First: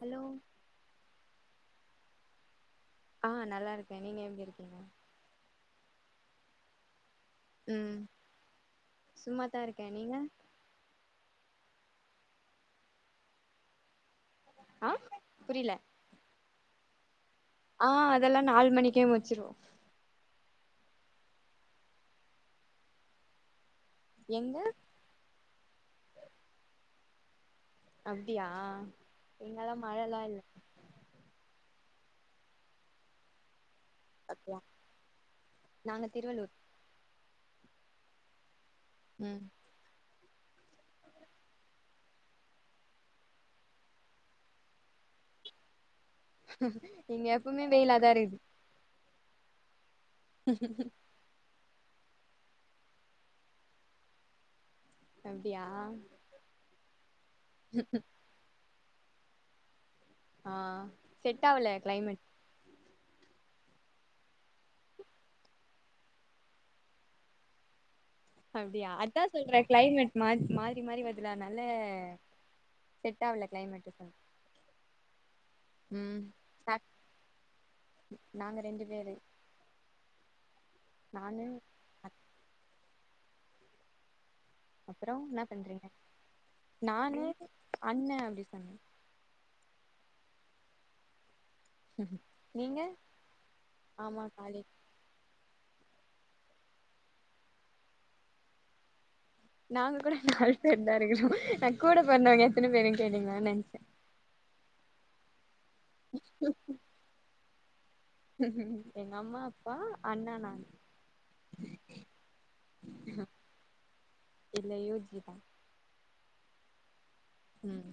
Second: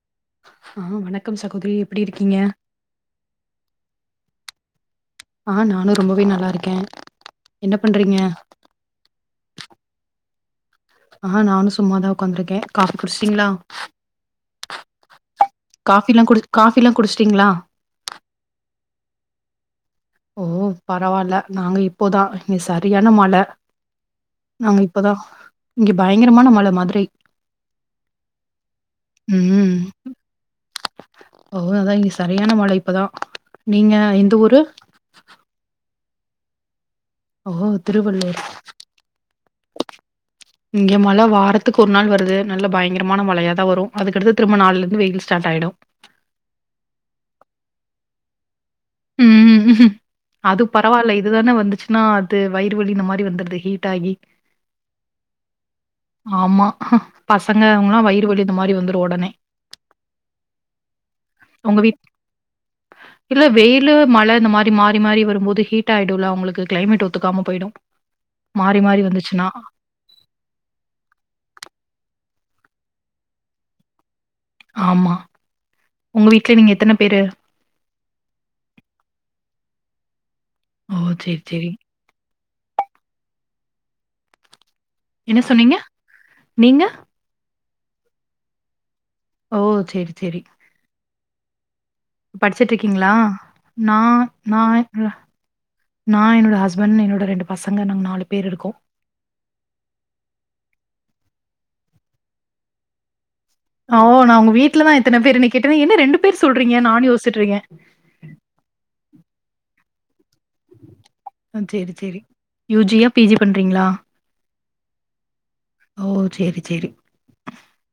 Hello ஆ வணக்கம் சகோதரி எப்டி இருக்கீங்க ஆ நல்லா இருக்கே நீங்க எப்டி இருக்கீங்க ஆ நானு ரொம்பவே நல்லா இருக்கே என்ன ம் பண்றீங்க? சும்மா தா இருக்கே நீங்க ஆ நானு சும்மாதா உக்காந்துருக்கே காஃபி குடிச்சிட்டிங்ளா ஆ புரியல காஃபிலா குடி காஃபிலா குடிச்சிட்டிங்ளா ஆ அதெல்லா நால் மணிக்கே முச்சிருவோ ஓ பரவால்ல நாங்க இப்போதா இங்க சரியான மழ எங்க நாங்க இப்பதா இங்க பயங்கரமான மழ மதுரை அப்டியா இங்கல்லா ம் மழல்லா இல்ல ஓ அத்தா இங்க சரியான மழ இப்பதா நீங்க எந்த அப்டியா ஊரு? நாங்க திருவள்ளூர் ஓ திருவள்ளூரா உம் இங்க மழ வாரத்துக்கு ஒரு நாள் வருது நல்ல பயங்கரமான மழயா தா வரும் அதுக்கடுத்து திரும்ப நாளைலருந்து வெயில் ஸ்டார்ட் ஆயிடு இங்க எப்பவுமே வெயிலாதா இருக்து ம் ம் அது பரவால்ல இதுதானே வந்துச்சுன்னா அது வயிறு வலி இந்த மாறி வந்துருது ஹீட் ஆகி அப்டியா ஆமா பசங்க அவுங்கல்லா வயிறு வலி இந்த மாறி வந்துரும் உடனே அ செட் ஆவலயா உங்க வீட் க்ளைமெட் இல்ல வெயி லு மழ இந்த மாறி மாறி மாறி வரும்போது ஹீட் ஆயிடுல்ல அவங்களுக்கு கிளைமெட் ஒத்துகாம போயிடும் மாறி அப்டியா மாறி அத்தா வந்துச்சுன்னா. சொல்றே கிளைமெட் மாத் மாறி மாறி வருதுல்ல அனால செட் ஆவல கிளைமெட்டுப்பா ஆமா. உம் உங்க வீட்ல நீங்க சாப் எத்தன பேரு? நாங்க ரெண்டு பேரு ஓ சேர் நானு சேரி அப்றோ என்ன பண்றீங்க நீங்க? நானு அண்ணே அப்டி சொன்னே ஓ சேரி சேரி படிச்சுட்டு நீங்க இருக்கீங்ளா நா ஆமா நா காலேஜ் உட்றா நா என்னோட ஹஸ்பண்ட் என்னோட ரெண்டு பசங்க நாங்க நாலு பேரு இருக்கோ நாங்க கூட நாலு பேரு தா இருக்கறோ நா கூட பொறந்தவங்க எத்தன பேருன்னு கேட்டிங்களோன்னு நெனச்சே அ ஓ நா உங்க வீட்ல தா எத்தன பேருன்னு கேட்டே என்ன ரெண்டு பேரு சொல்றீங்க நானும் யோசிட்டுயிருக்கே எங்க அம்மா அப்பா அண்ணே நா ஆ சேரி சேரி யூ ஜி யா பி ஜி பண்றீங்ளா இல்ல யு ஜி தா ஓ சேரி சேரி ம்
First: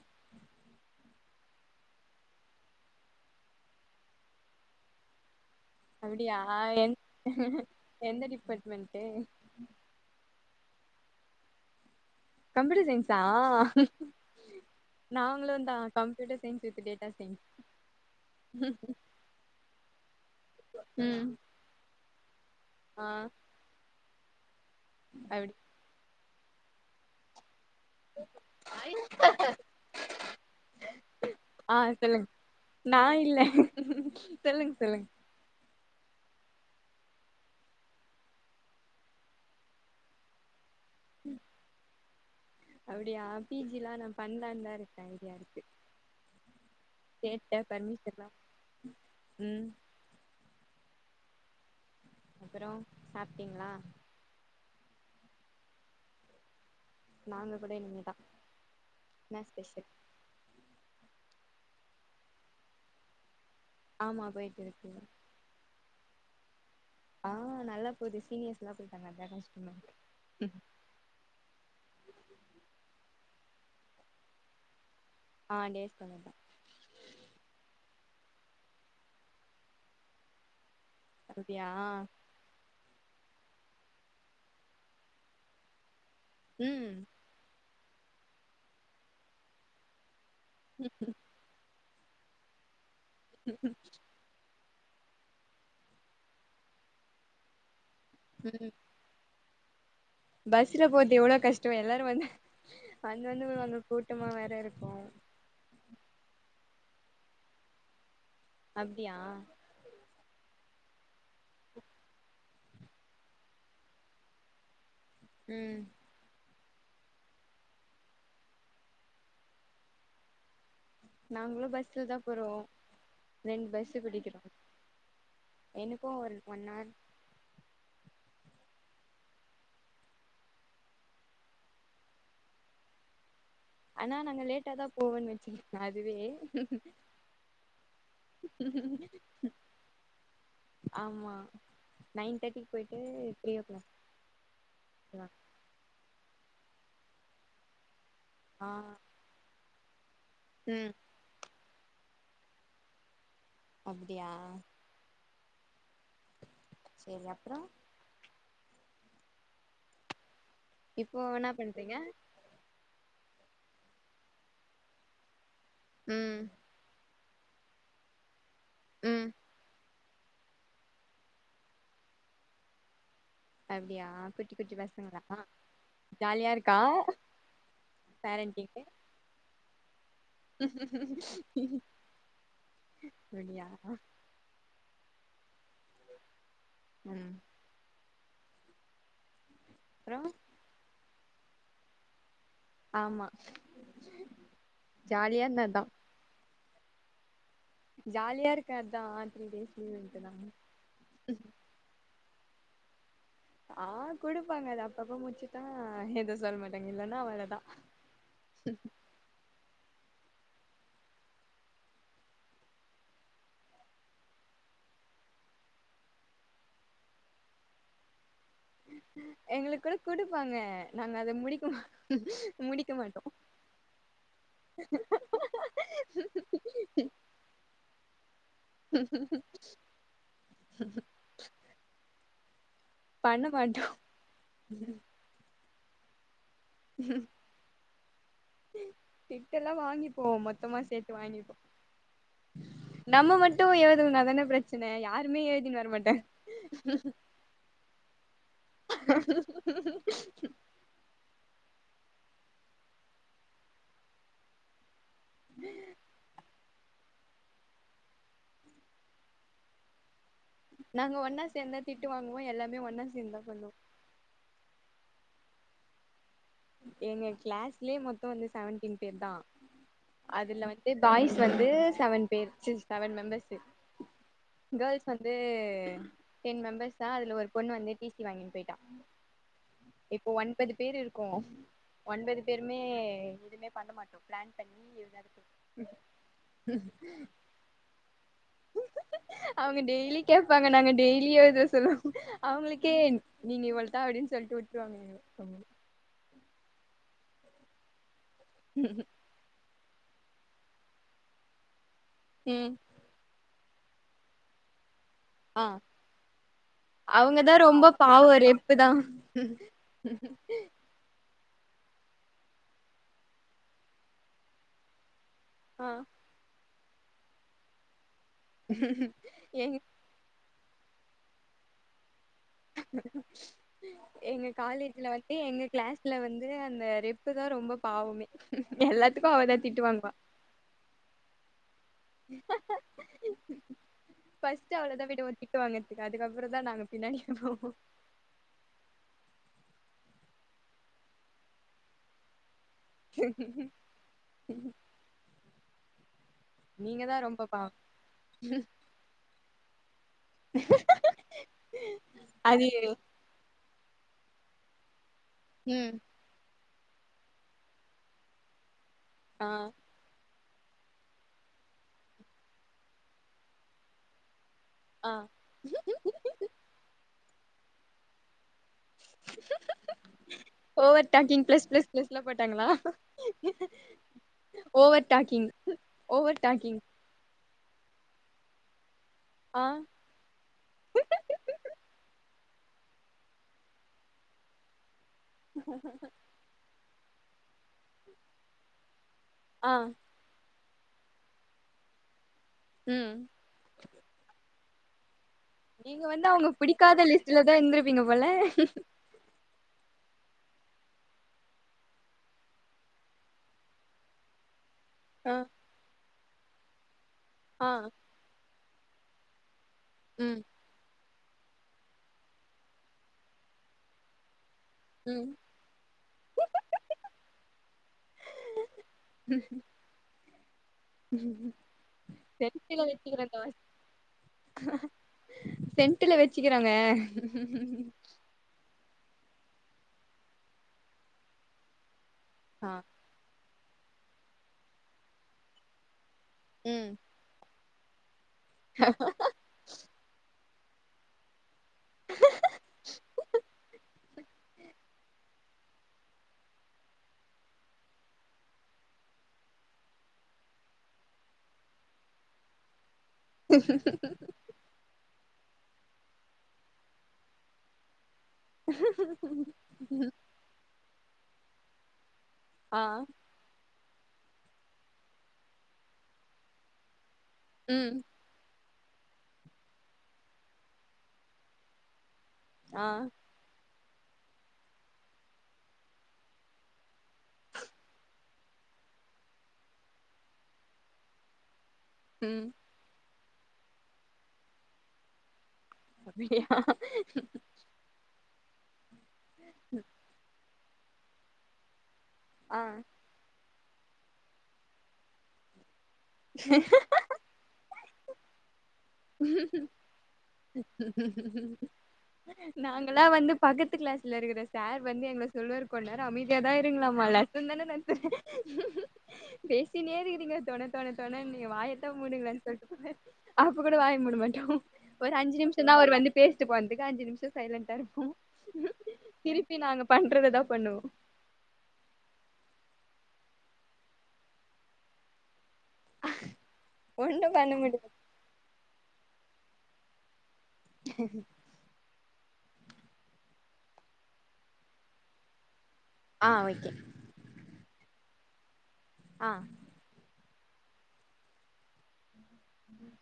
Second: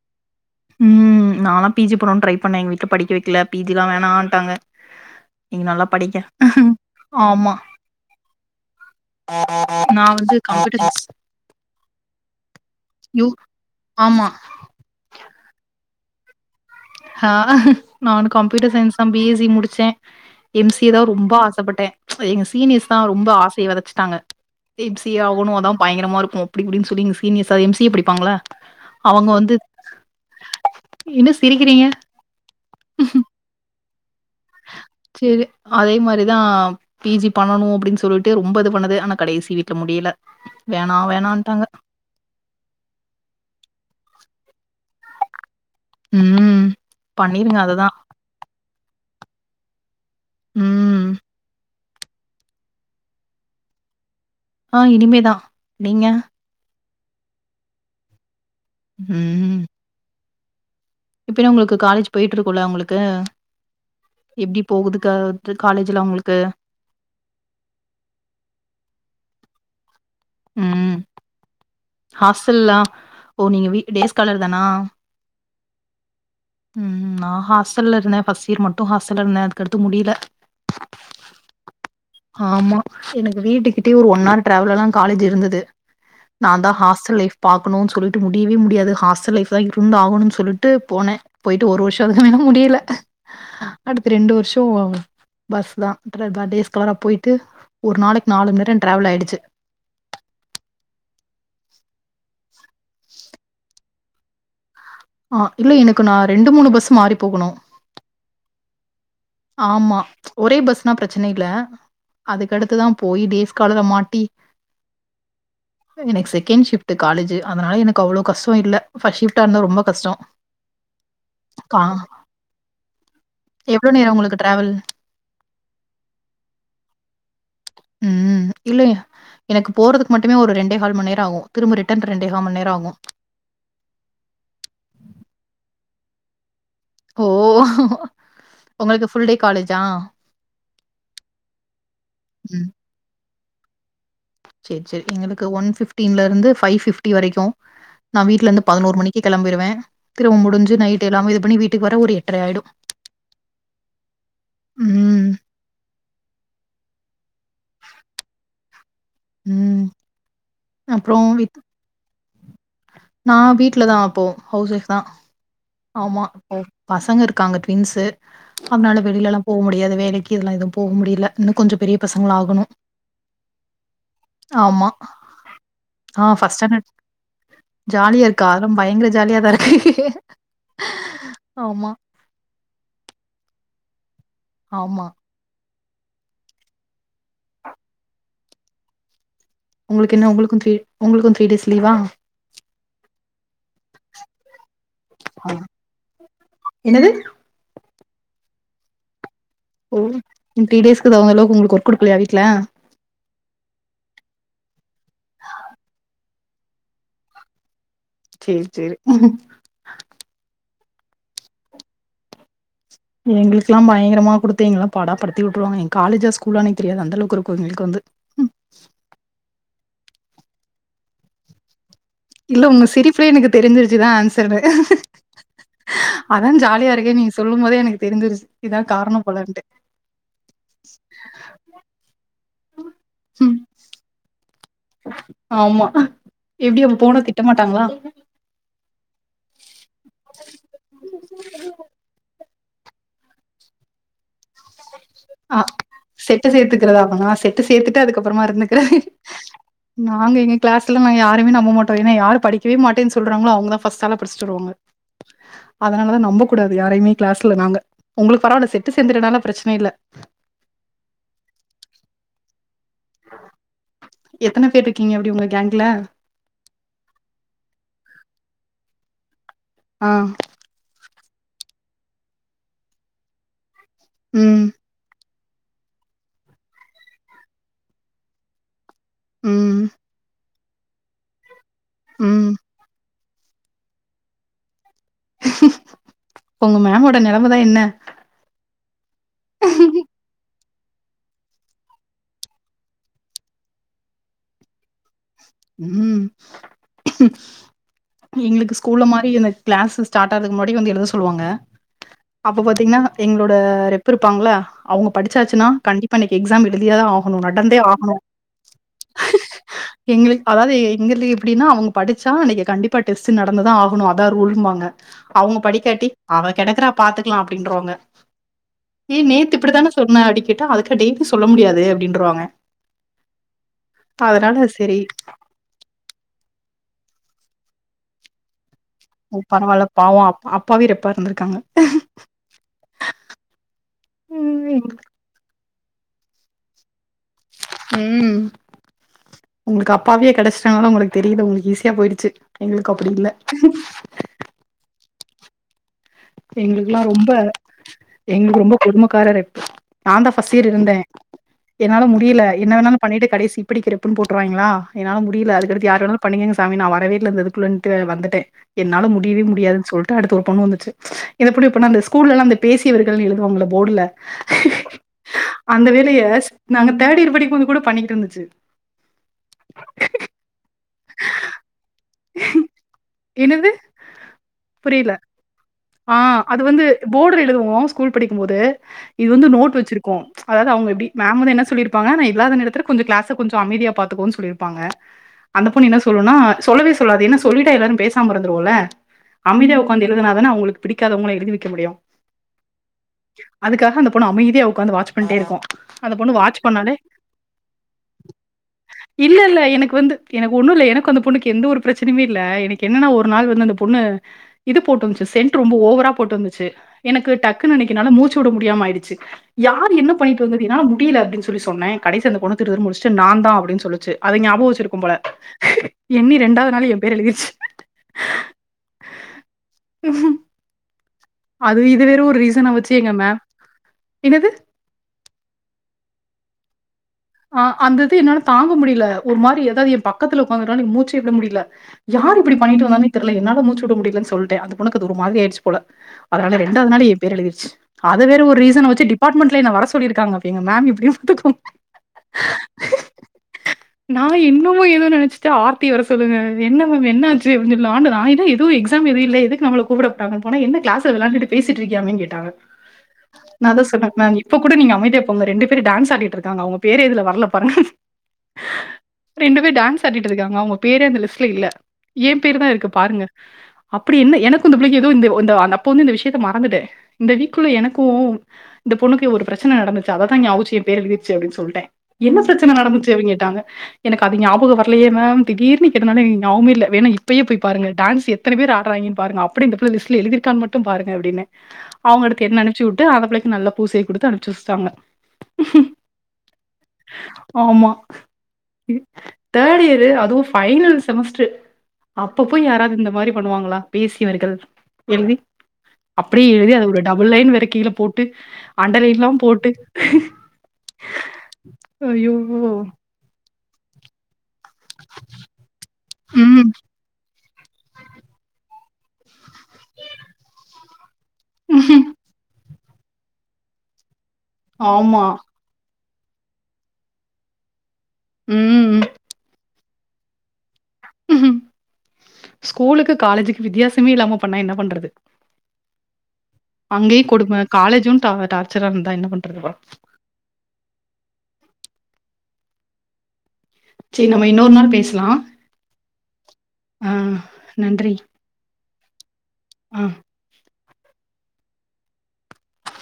ம் நால்லா பி ஜி போட்ணும்னு ட்ரை பண்ணே எங்க வீ்ட்ல படிக்க வெக்கல பி ஜி எல்லா வேணான்ட்டாங்க நீங்க நல்லா படிங்க அப்டியா என் ஆமா எந்த டிபார்ட்மெண்ட்டு நா வந்து கம்யூட்டர் சயின்ஸ் கம்ப்யூட்டர் சயின்ஸா ஐயோ! ஆமா. நாங்களு தா computer science with data ah science நானும் கம்ப்யூட்டர் சயின்ஸ் தா பி எஸ் சி முடிச்சே எம் சி தா ம் ரொம்ப ஆசப்பட்டே எங்க சீனியர்ஸ் தா ஆ ரொம்ப ஆசைய வெதச்சுட்டாங்க எம் சி அப்டி ஆகணு அத்தா பயங்கரமா இருக்கும். அப்டி இப்டின்னு சொல்லி எங்க சீனியர்ஸ்சா எம் சி எ படிப்பாங்களா அவங்க வந்து என்ன ஆ சிரிக்கிறீங்க?" சொல்லுங் நா இல்ல சொல்லுங் சொல்லுங் சேரி அதே மாறி தா பி ஜி பண்ணணு அப்டின்னு சொல்லிட்டு ரொம்ப இது பண்ணது ஆனா கடைசி வீட்ல முடியில வேணா வேணான்ட்டாங்க அப்டியா பி ஜி ல்லா நா பண்லான்னு தா இருக்கேன் ஐடியா இருக்கு ம். கேட்ட பண்ணிருங்க அததான். பர்மிஷன்லாம் ம் ம் அப்றோ சாப்ட்டீங்களா ஆ இனிமே தா நீங்க நாங்க கூட இனிமே தா ம் ம் இப்ப என்ன உங்களுக்கு காலேஜ் போயிட்டு இருக்குல உங்களுக்கு ஆமா போயிட்டு எப்டி இருக்கு போகுதுக்கா து காலேஜ்ல உங்களுக்கு ஆ நல்லா போது சீனியர்ஸ்ல்லா போயிட்டாங்க அதா கஷ்டமா இருக்கு ஹாஸ்டல்ல ஓ நீங்க வி டேஸ் காலர் தானா ஆ டேஸ் காலர்தா ம் நா ஹாஸ்டல்லல இருந்தே ஃபர்ஸ்ட் இயர் மட்டு ஹாஸ்டல்ல இருந்தே அதுக்கடுத்து முடியல அப்டியா ஆமா எனக்கு வீட்டுக்கிட்டேயே ஒரு ஒன் ஹவர் டிரவல்லாதா காலேஜ் இருந்தது நா தா ம் ஹாஸ்டல்லைப் பாக்கணும்னு சொல்லிட்டு முடியவே முடியாது ஹஸ்டல் லைப் தா இருந்து ஆகுன்னு சொல்லிட் டு போனே போயிட்டு ஒரு வருஷ அதுக்கு மேல முடியல அடுத்து ரெண்டு வருஷோ பஸ் தா ரே டேஸ் கலரா போயிட்டு ஒரு நாளைக் நாலு ம் நேரோ ட்ராவல் ஆயிடுச்சு பஸ்ல போறது எவ்ளோ கஷ்டோ எல்லாரு வந்து வந்து வந்து அங்க கூட்டமா வேற இருக்கு ஆ இல்ல எனக்கு நா ரெண்டு மூணு பஸு மாறி போகணு அப்டியா ஆமா ஒரே பஸ்னா பிரச்சனை இல்ல அதுக்கடுத்துதா போய் டேஸ் காலர்ல மாட்டி ம் எனக்கு செகண்ட் ஷிப்டு காலேஜ் அதனால எனக்கு அவ்ளோ கஷ்டோ இல்ல ஃபர்ஸ்ட் ஷிப்டா இருந்தா ரொம்ப கஷ்டோ நாங்களு பஸ்ல தா போறோ ரெண்டு எவ்ளோ பஸ்ஸு நேரோ உங்களுக்கு பிடிக்கிறோ ட்ரவல் எனக்கு ஒரு ஒன் ஹவர் ம் இல்ல எனக்கு போறதுக்கு மட்டுமே ஒரு ரெண்டே கால் மணி நேரோ ஆகு திரும்ப ரிட்டன் ரெண்டே கா மணி நேரோ ஆகு ஆனா நாங்க லேட்டாதா போவோன்னு வச்சக்கோங்க அதுவே ஓ உங்களுக்கு ஃபுல் டே காலேஜா ஆமா நைன் தேர்ட்டிக்கு போயிட்டு த்ரீ ஓ கிளாக் செரி செரி வருவாங்க எங்களுக்கு ஒன் ஃபிப்டின்ல இருந்து ஃபைவ் ஃபிப்டி வரைக்கு நா வீட்டுல இருந்து ஆ பதினோரு மணிக் கி கெளம்பிடுவே திரும்ப முடிஞ்சு ம் நைட் எல்லா இது பண்ணி வீட்டுக்கு வர ஒரு எட்டரை ஆயிடு அப்பிடியா ம் சேரி அப்புறோ ம் இப்போ என்னாப் பண்றீங்க நா வீட்டுலதா அப்போ ஹவுஸ் ஒஃப் தா ஆமா ம் பசங்க இருக் காங்க டிவின்ஸு அதனால ம் வெளியில எல்லா போ முடியாது வேலைக் கி இதெல்லா எதுவு போக முடியல இன்னு கொஞ்சோ பெரிய பசங்களா ஆகணு அப்டியா குட்டி குட்டி பசங்களா ஆ ஜாலியா ஃபர்ஸ்ட் இருக்கா ஸ்டாண்டர்ட் ஜாலியா இருக்கா அதும் பேரண்டிங்கு பயங்கர ஜாலியாதா இருக்கு ஆமா சொன்னியா ஆமா ம் உங்களுக்கு அப்றோ என்ன உங்களுக்கூ த்ரீ உங்களுக்கூ த்ரீ டேஸ் லீவா ஆமா ஜாலியா ஆ. இருந்தே அதா என்னது ஜாலியா இருக்கொ அதா த்ரீ டேஸ் ஓ லீவுன்ட்டுதா த்ரி டேஸ்கு தகுந்தளவு உங்களுக்கு ஒர்க் கொடுக்கலையா வீட்ல ஆஹ் கொடுப்பாங்க அத அப்பப்போ முடிச்சுட்டா எதூ சொல்ல மாட்டேங்க இல்லன்னா அவ்ளா தா சேர் சேரி எங்களுக்குல்லா பயங்கரமா கொடுத்து எங்கலெல்லா பாடா படுத்தி வுட்டுருவாங்க காலேஜா ஸ்கூலானே தெரியாது அந்தளவுக்கு இருக்கூ எங்களுக்கு வந்து எங்களுக் கூட குடுப்பாங்க நாங்க அத முடிக்கு மாட் இல்ல உங்க சிரிப்புல எனக்கு தெரிஞ்சிருச்சுதா ஆன்சரு அதா ஜாலியா இருக்கே நீங்க சொல்லும் போதே எனக்கு தெரிஞ்சிருச்சு இதா காரணோ போலன்ட்டு ஹ பண்ண மாட்டோ ஆமா எப்டி அப்ப போன திட்ட மாட்டாங்களா திட்டெல்லா வாங்கிப்போ மொத்தமா சேத்து வாங்கிப்போ நம்ம மட்டூ எழுதுலனா தான பிரச் ஆ செட்டு சேர்த்துக்கிறதாமா செட்டு சேர்த்துட்டு அதுக்கப்புறமா இருந்துக்கிறே நாங் எங்கங் கிளாஸ்ல நாங் யாருமே நம்ப மாட்டோ ஏன்னா யார் படிக்கவே மாட்டேன் சொல்றாங்களோ அவுங்க தா ஃபஸ்ட் ஆளா படிச்ட்டு வருவாங்க அதனால தா நம்ப கூடாது யாரையுமே கிளாஸ்ல நாங்க உங்களுக்கு பரவாயில்ல செட்டு சேந்ததுனால பிரச்சன இல்ல நாங்க ஒன்னா சேந்தா திட்டு வாங்குவோ எல்லாமே ஒன்னா சேந்து தா பண்ணுவோ எத்தன பேர் இருக்கீங்க அப்டி உங்க கேங்க்ல எங்க கிளாஸ்லயே மொத்தொ வந்து செவன்டீன் பேர் தா ஆ அதுல வந்து இதே பாய்ஸ் வந்து செவன் பேர் சீ செவன் மெம்பர்ஸ்ஹு ம் கோர்ள்ஸ் வந் இது டென் மெம்பர்ஸ் தான் அதுல ஒரு பொண்ணு வந்து டி சி வாங்கிட்டு போயிட்டா ம் இப்போ ஒன்பது பேர் இருக்கோ ஒன்பது ம் பேருமே எதுவுமே பண்ண மாட்டோ பிளான் பண்ணி எதூமே உங்க மேமோட நெலம தா என்ன அவுங்க டெய்லி கேப் ப்பாங்க நாங்க டெய்லியோ இததா சொல்லோ அவுங்களுக்கே நீங்க இவ்ளோ தா அப்டின் சொல்ட்டு வுட்ருவாங்க ஓ ம் எங்களுக்கு ஸ்கூல்ல மாரி இல்ல கிளாஸ் ஸ்டார்ட் ஆகறதுக்கு முன்னாடி வந்து எழுத சொல்லுவாங்க அப்போ ம் பாத்தீங்கன்னா எங்களோட ரெப்பு இருப்பாங்கில்ல அவுங்க ஆ படிச்சாச்சுன்னா கண்டிப்பா இன்னிக்கு எக்ஸாம் எழுதியே தா ஆகணூ நடந்தே ஆகணூ இப்ப தா எங்களுக்கு அதாவது எங்களுக்கு எப்டின்னா அவுங்க படிச்சா அன்னிக்கு கண்டிப்பா டெஸ்டு நடந்து தா ஆகணூ அதா ரூல்ன்னூவாங்க அவுங்க ஆ படிக்காட்டி அவ கெடக்குறா பாத்துக்கலா அப்டின்றுவாங்க ஏ நேத்து எங்க இப்பிடித்தானே சொன்னா அடிக்கிட்டு அதுகா டெய்லி சொல்ல முடியாது அப்டின்று வாங்க [unintelligible] எங்க சரி காலேஜ்ல ஏ கிளாஸ்ல வந்து அந்த ரெப்பு தா ரொம்ப பாவமே எல்லாத்துக்கு அவதா திட்டுவாங்குவா அப்பாவே ரெப்பா இருந்திருக்காங்க ஃபஸ்ட்டு ம் அவ்ளோ தா விடு ஒரு பரவால்ல அதுக்கப்பறந்தா நாங்க பின்னாடிக்கு ம் உங்களுக்கு அப்பாவியா கெடச்சிட்டாங்கனா உங்களுக்கு தெரில உங்களுக்கு ஈஸியா போயிருச்சு எங்களுக்கு அப்டி இல்ல [inaudible] எங்களுக்கெல்லாம் நீங்கதா ரொம்ப பாவோ எங்களுக்கு ரொம்ப எங்க ரொம்ப கொடுமகாரரு நாந்தா ஃபர்ஸ்ட் இயர் இருந்தே என்னால முடியல அது என்ன வேணாலலு பண்ணிட்டு கடைசி இப்டிக்கிறப்புன்னு போட்டுருவாங்களா என்னால முடில அதுக்கடுத்து ம் யார் வேணாலு பண்ணிக்கங்க சாமி நா வரவேயில்ல இந்த இதுக்குள்ளன்ட்டு வந்துட்டே என்னால முடியவே ஆ முடியாதுன் சொல்லுட்டு அடுத்து ஒரு பொண்ணு வந்துச்சு இது எப்டி இப்போ நம்ம ஸ்கூலல்லா அந்த பேசியவர்கள்னு எழுதுவாங்கள போர்டுல ஆ அந்த வேலைய நாங்க தேர்ட் இயர் படிக்கு போது கூட பண்ணிகிட்ருந்துச்சு over talking plus plus plus ல போட்டாங்களா என்னது ஓவர் புரியல டாக்கிங் ஆ ஓவர் அது டாக்கிங் வந்து போர்டுல எழுதுவோ ஸ்கூல் படிக்கும் போது இவங்க ஆ நோட் வச்சிரு கு அதாவது அவுங்க எப்டி மேம் வந்து என்ன சொல்லிருப்பாங்க நா இல்லாத நேரத்துல கொஞ்ச க்ளாஸ கொஞ்ச அமைதியா பாத்துகோன்னு சொல்லிருப்பாங்க அந்த பொண்ணு என்ன சொல்லுனா சொல்லவே சொல்லாது ஏன்ன சொல்லிட்டா எல்லாரு பேசாம இருந்துருவோல ஆ அமிதியா உக்காந்து எழுதுனாதானே அவங்களுக்கு பிடிக்காதவங்கள எழுதி வைக்க முடியு ம் அதுக்காக அந்த பொண்ணு அமைதிய உக்காந்து வாட்ச் பண்ணிட்டே இருக்கு நீங்க வந்து அவங்க பிடிக்காத லிஸ்ட்லதா இருந்திருப்பீங்க போல இல்ல இல்ல எனக்கு வந்து எனக்கு ஒண்ணு இல்ல எனக்கு அந்த பொண்ணுக்கு எந்த ஒரு பிரச்சனமே இல்ல எனக்கு என்னன்னா ஒரு நாள் வந்து அந்த பொண்ணு இது போட்டச்சு ஆ சென்ட் ரொம்ப ஓவரா போட்டு வந்துச்சு எனக்கு ஆ டக்குன்னு அன்னைக்கு எனக்கு மூச்சு விட முடியாம ஆயிச்சு யார் என்ன ம் பண்ணிட்டு வந்து எப்டின்னா முடியல அப்டின் சொன்ன கடைசி அந்த பொண்ணு திருதிருனு முழிச்சிட்டு நான்தா அப்டின்னு சொல்லுச்சி அது ஞாபக வச்சுட்டு கும்போல ம் எண்ணி ரெண்டாவது நாளே எ பேர எழுதிருச்சு ம் சரி ரீசனா கீழ வச்சு எங்க மேம் வச்சக்கிறே நா என்னது? சென்ட்டுலா வச்சிக்கிறாங்க ஆ அந்தது என்னாலா தாங்க முடியல ஒரு மாரி ஏதாவது எ பக்கத்துல உக்காந்துட்டா மூச்சே விட முடியல யார் இப்டி ஆ பண்ணிட்டு வந்தானே தெரியல என்னால மூச்ச விட முடியலன் சொல்லிட்ட அந்த பொண்ணுக்கு அது ஒரு மாரி ஆயிடுச்சு போல அதனால ரெண்டாவது ம் நாளே எ பேர எழுதிருச்சு அத வேற ஒரு ரீசன வச்சு டிபார்ட்மெண்ட்லே என்ன வர சொல்லிருங்காங்க எங்க மேம் எப்டி [unintelligible] நா என்னமோ ஏதோ நெனைச்சு சார் ஆத்தியா வர சொல்லுங்க என்ன மேம் என்ன ஆச்சு அப்டின்னு சொல்ல நாங்க லாயரு எது எக்ஸாம் எது இல்ல எதுக்கு நம்ளை கூப்ட அங்க போனா என்ன க்ளாஸ் விளையாண்டுட்டு பேசிட்ருக்கியாமே கேட்டாங்க நாந்தா சொன்னே மேம் இப்ப கூட நீங்க அமைதியா போங்க ரெண்டு பேரும் டான்ஸ் ஆடிட்ருக்காங்க அவங்க பேரே இதுல வரல பாருங்க ரெண்டு பேர் டான்ஸ் ஆடிட்ருக்காங்க அவங்க பேரே அந்த லிஸ்ட்ல இல்ல ஏ பேரு தா ஆ இருக்கு பாருங்க அப்டி என்ன எனக்கு இந்த பிள்ளைக்கு ஏதோ இந்த அப்ப வந்து இந்த விஷயத்த மறந்துட்டே இந்த வீக்குல ம் எனக்கு இந்த பொண்ணுக்கு ஒரு பிரச்சன நடந்துச்சி அததா ஞாபகம் வச்சி எ பேரு எழுதி வச்சிருக்கு அப்டின்னு சொல்லிட்டே என்ன பிரச்சின ஆ நடந்துச்சு அப்டினு கேட்டாங்க எனக்கு அது ஞாபக வரலையே மேம் தீடீர்னு கேட்டனால எனக்கு ஞாபக இல்ல வேனா இப்பயே போய் பாருங்க டான்ஸ்சு இத்தனை பேர் ஆடுறாய்ங்கன் பாருங்க அப்டி இந்தப்பிள்ள லலிஸ்ட்ல எழுதிருக்கான்னு மட்ட பாருங்க அப்டின்னே ம் அவுங்கடுத்து என்ன அனுப்ச்சு வுட்டு அந்த புள்ளைக்கு நல்லா பூசைய குடுத்து அனுப்புச்சு வச்சிட்டாங்க அப்டியா ஆமா இ தேர்ட் இயரு அதுவு ஃபைனல் செமஸ்ட்ரு அப்ப ஆ போய் யாராவது இந்த மாரி பண்ணுவாங்களா பேசியவர்கள் எழுதி அப்டியே எழுதி அது ஒரு டபுள் லைன் வேற கீழ போட்டு அண்டர் லைன் ல்லா போட்டு ஐயோ! நாங்களா வந்து பக்கத்து கிளாஸ்ல இருக்கிற சார் வந்து எங்கள சொல்லுவாரு கொஞ்சோ நேரோ அமைதியா தா ம். இருங்களேமா லெஸ் லெசன் தான நடத்துறே பேசினே இருக்கிறீங்க தொன தொன தொனனு ஏ வாயத்த மூடுங்களே சா சொல்ல அப்ப கூட வாய மூட மாட்டோ ஒரு ஆமா. அஞ்சு நிமிஷ் சிந்தா அவரு வந்து பேசிட்டு போனதுக்கு அஞ்சு நிம்ஷோ சைலண்டா இருப்போ ம். திருப்பி நாங்க பண்றது தா பண்ணுவோ ஸ்கூலுக்கு காலேஜ்க்கு வித்தியாசமே இல்லாம பண்ணா என்ன பண்றது அங்கேயே ஒண்ணு பண்ண கொடும முடியாது காலேஜ்ம் டா டார்ச்சரா இருந்தா என்ன பண்றது பா செரி நம்ம இன்னொரு நாள் பேசலா ஆ ஓகே ஆ நன்றி ஆ ஆ ம் ஹும்